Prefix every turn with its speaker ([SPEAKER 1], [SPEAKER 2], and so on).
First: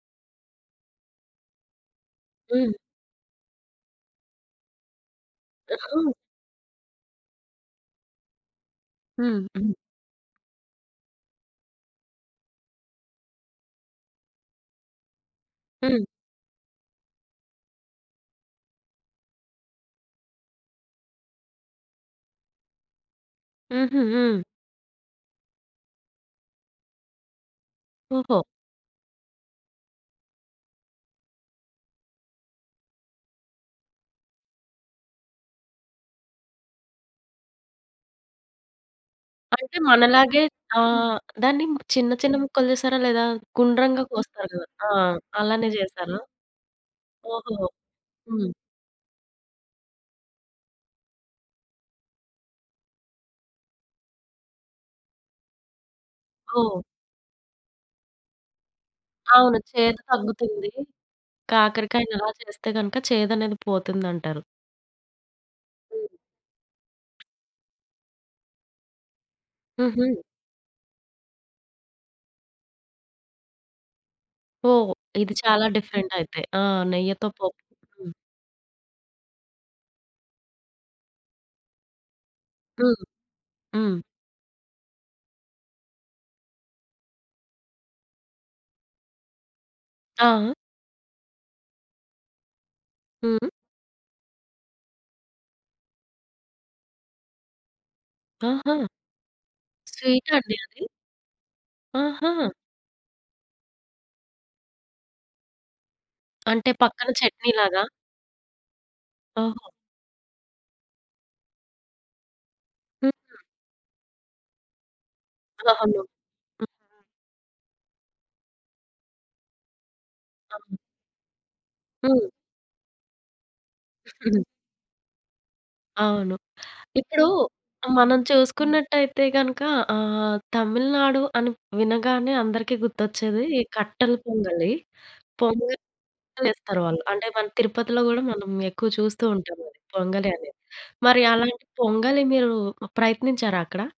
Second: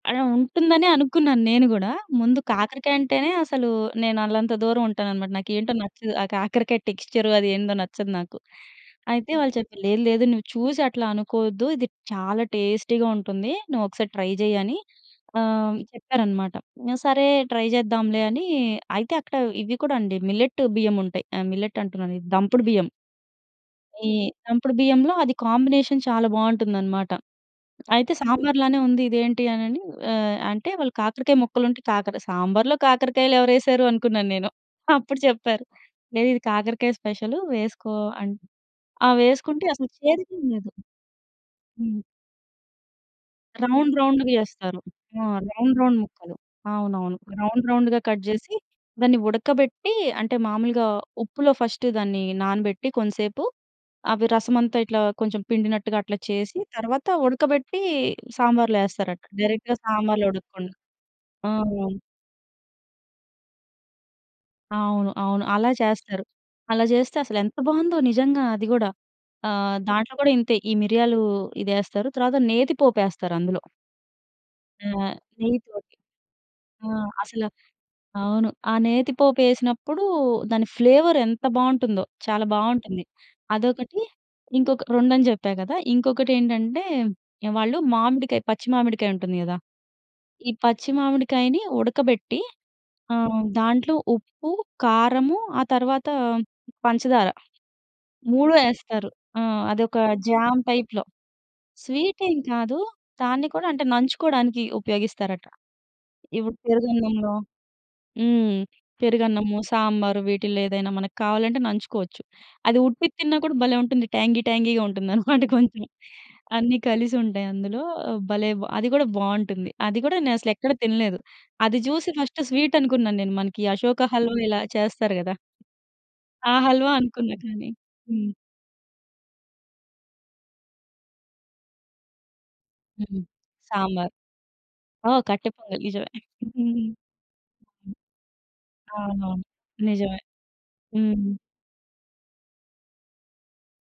[SPEAKER 1] అలా ఉంటుందనే అనుకున్నాను నేను గూడా. ముందు
[SPEAKER 2] హ్మ్.
[SPEAKER 1] కాకరకాయంటేనే అసలు నేను అల్లంత దూరం ఉంటాననమాట. నాకేంటో
[SPEAKER 2] అహా!
[SPEAKER 1] నచ్చదు ఆ కాకరకాయ టెక్స్చర్ అదేందో నచ్చదు నాకు. అయితే వాళ్ళు
[SPEAKER 2] హుహు.
[SPEAKER 1] చెప్పారు. లేదు లేదు. నువ్వు చూసి అట్లా అనుకోవద్దు. ఇది చాలా టేస్టీగా ఉంటుంది. నువ్వొకసారి ట్రై జెయ్యని ఆహ్, హ్మ్.
[SPEAKER 2] హ్మ్.
[SPEAKER 1] చెప్పారనమాట. సరే ట్రై జేద్దాంలే అనీ అయితే అక్కడ ఇవి కూడా అండి మిల్లెట్ బియ్యముంటాయి. ఆహ్, మిల్లెట్ అంటున్నాను, ఇది దంపుడు బియ్యం.
[SPEAKER 2] హుహు.
[SPEAKER 1] ఈ
[SPEAKER 2] హ్మ్.
[SPEAKER 1] దంపుడు బియ్యంలో అది కాంబినేషన్ చాలా బావుంటుందనమాట. అయితే
[SPEAKER 2] ఓహో!
[SPEAKER 1] సాంబార్లానే ఉంది, ఇది ఏంటి అనని, ఆహ్, అంటే వాళ్ళు కాకరకాయ ముక్కలుంటే, కాకర సాంబార్లో కాకరకాయలు ఎవరేశారు అనుకున్నాను నేను. అప్పుడు చెప్పారు. లేదిది కాకరకాయ స్పెషలు వేసుకో అని. ఆహ్, వేసుకుంటే
[SPEAKER 2] అంటే
[SPEAKER 1] అసలు
[SPEAKER 2] మనలాగే
[SPEAKER 1] చేదిగేం లేదు.
[SPEAKER 2] ఆ! దాన్ని
[SPEAKER 1] హ్మ్.
[SPEAKER 2] చిన్న చిన్న ముక్కలు చేసారా లేదా
[SPEAKER 1] రౌండ్
[SPEAKER 2] గుండ్రంగా
[SPEAKER 1] రౌండ్‌‌గా
[SPEAKER 2] కోస్తారు గదా! ఆ!
[SPEAKER 1] చేస్తారు.ఆ!
[SPEAKER 2] అలానే
[SPEAKER 1] రౌండ్ రౌండ్
[SPEAKER 2] జేసారా?
[SPEAKER 1] ముక్కలు. అవునవును.
[SPEAKER 2] ఓహో!
[SPEAKER 1] రౌండ్ రౌండ్‌‌గా కట్
[SPEAKER 2] హ్మ్.
[SPEAKER 1] జేసి, దాన్ని ఉడకబెట్టీ, అంటే మామూలుగా ఉప్పులో ఫస్టు దాన్ని నానబెట్టి కొంసేపు, అవి రసమంతా ఇట్లా కొంచెం పిండినట్టుగా అట్లా చేసి
[SPEAKER 2] ఓహ్!
[SPEAKER 1] తర్వాత ఉడకబెట్టి సాంబారులో ఏస్తారట.
[SPEAKER 2] అవును.
[SPEAKER 1] డైరెక్ట్‌గా
[SPEAKER 2] చేదు
[SPEAKER 1] సాంబార్లో
[SPEAKER 2] తగ్గుతుంది.
[SPEAKER 1] ఉడకకుండా. ఆ!
[SPEAKER 2] కాకరకాయని అలా చేస్తే గనుక చేదనేది పోతుందంటారు.
[SPEAKER 1] అవును. అవును. అలా
[SPEAKER 2] హ్మ్.
[SPEAKER 1] చేస్తారు. అలా చేస్తే అసలెంత బావుందో నిజంగా. అది గూడా ఆహ్,
[SPEAKER 2] హుహు.
[SPEAKER 1] దాంట్లో గూడా ఇంతే ఈ మిరియాలు ఇదేస్తారు. తరువాత నేతి పోపేస్తారు అందులో. ఆ!
[SPEAKER 2] ఓహ్! ఇది
[SPEAKER 1] నెయ్యి
[SPEAKER 2] చాలా
[SPEAKER 1] తోటి
[SPEAKER 2] డిఫరెంట్ అయితే. ఆ!
[SPEAKER 1] ఆ!
[SPEAKER 2] నెయ్యితో
[SPEAKER 1] అసలు.
[SPEAKER 2] పోపు. హ్మ్.
[SPEAKER 1] అవును. ఆ నేతి పోపేసినప్పుడు దాని ఫ్లేవర్ ఎంత బావుంటుందో, చాలా
[SPEAKER 2] హ్మ్.
[SPEAKER 1] బావుంటుంది.
[SPEAKER 2] హ్మ్.
[SPEAKER 1] అదొకటి, ఇంకొక రెండని జెప్పా కదా! ఇంకొకటేంటంటే, ఆహ్, వాళ్ళు మామిడికాయ పచ్చి మామిడికాయుంటుంది కదా! ఈ
[SPEAKER 2] ఆ!
[SPEAKER 1] పచ్చి మామిడికాయని ఉడకబెట్టి ఆహ్,
[SPEAKER 2] హుహు.
[SPEAKER 1] దాంట్లో ఉప్పు, కారము ఆ తర్వాత పంచదార 3
[SPEAKER 2] ఆహా!
[SPEAKER 1] యేస్తారు. ఆ! అదొక
[SPEAKER 2] స్వీటండీ
[SPEAKER 1] జామ్
[SPEAKER 2] అది?
[SPEAKER 1] టైప్‌లో. స్వీటేం
[SPEAKER 2] ఆహా!
[SPEAKER 1] కాదు. దాన్ని కూడా అంటే నంచుకోవడానికి ఉపయోగిస్తారట. ఇప్పుడు
[SPEAKER 2] అంటే పక్కన
[SPEAKER 1] పెరుగన్నంలో
[SPEAKER 2] చట్నీ లాగా?
[SPEAKER 1] హ్మ్. పెరుగన్నము,
[SPEAKER 2] ఓహో!
[SPEAKER 1] సాంబారు వీటిల్లో ఏదైనా మనకు కావాలంటే నంచుకోవచ్చు అది ఉట్టిది తిన్నా
[SPEAKER 2] హుహు.
[SPEAKER 1] కూడా భలే ఉంటుంది. ట్యాంగీ ట్యాంగీగా ఉంటుందనమాట కొంచెం.
[SPEAKER 2] అవును. హ్మ్.
[SPEAKER 1] అన్నీ కలిసుంటాయి అందులో. భలే బ్ అది గూడా బావుంటుంది. అది గూడా నేనసలు ఎక్కడా
[SPEAKER 2] అవును.
[SPEAKER 1] తినలేదు. అది జూసి
[SPEAKER 2] హ్మ్.
[SPEAKER 1] ఫస్ట్ స్వీట్ అనుకున్నాను నేను. మనకీ అశోక హల్వా ఇలా చేస్తారు గదా!
[SPEAKER 2] అవును.
[SPEAKER 1] ఆ హల్వా
[SPEAKER 2] ఇప్పుడు
[SPEAKER 1] అనుకున్నా కానీ
[SPEAKER 2] ఆహ్, మనం
[SPEAKER 1] హ్మ్.
[SPEAKER 2] చూసుకున్నట్టయితే గనుక ఆహ్, తమిళనాడు అని వినగానే అందరికి
[SPEAKER 1] హ్మ్.
[SPEAKER 2] గుర్తొచ్చేది ఈ
[SPEAKER 1] సాంబార్
[SPEAKER 2] కట్టెల పొంగలి.
[SPEAKER 1] ఆ! కట్టె
[SPEAKER 2] పొంగలి
[SPEAKER 1] పొంగలి నిజమే.
[SPEAKER 2] చేస్తారు
[SPEAKER 1] హ్మ్.
[SPEAKER 2] వాళ్ళు. అంటే మన తిరుపతిలో గూడా మనం ఎక్కువ చూస్తూ
[SPEAKER 1] అవునవును.
[SPEAKER 2] ఉంటామది,
[SPEAKER 1] నిజమే.
[SPEAKER 2] పొంగలి అనేది. మరి
[SPEAKER 1] హ్మ్.
[SPEAKER 2] అలాంటి పొంగలి, మీరు ప్ ప్రయత్నించారా అక్కడ?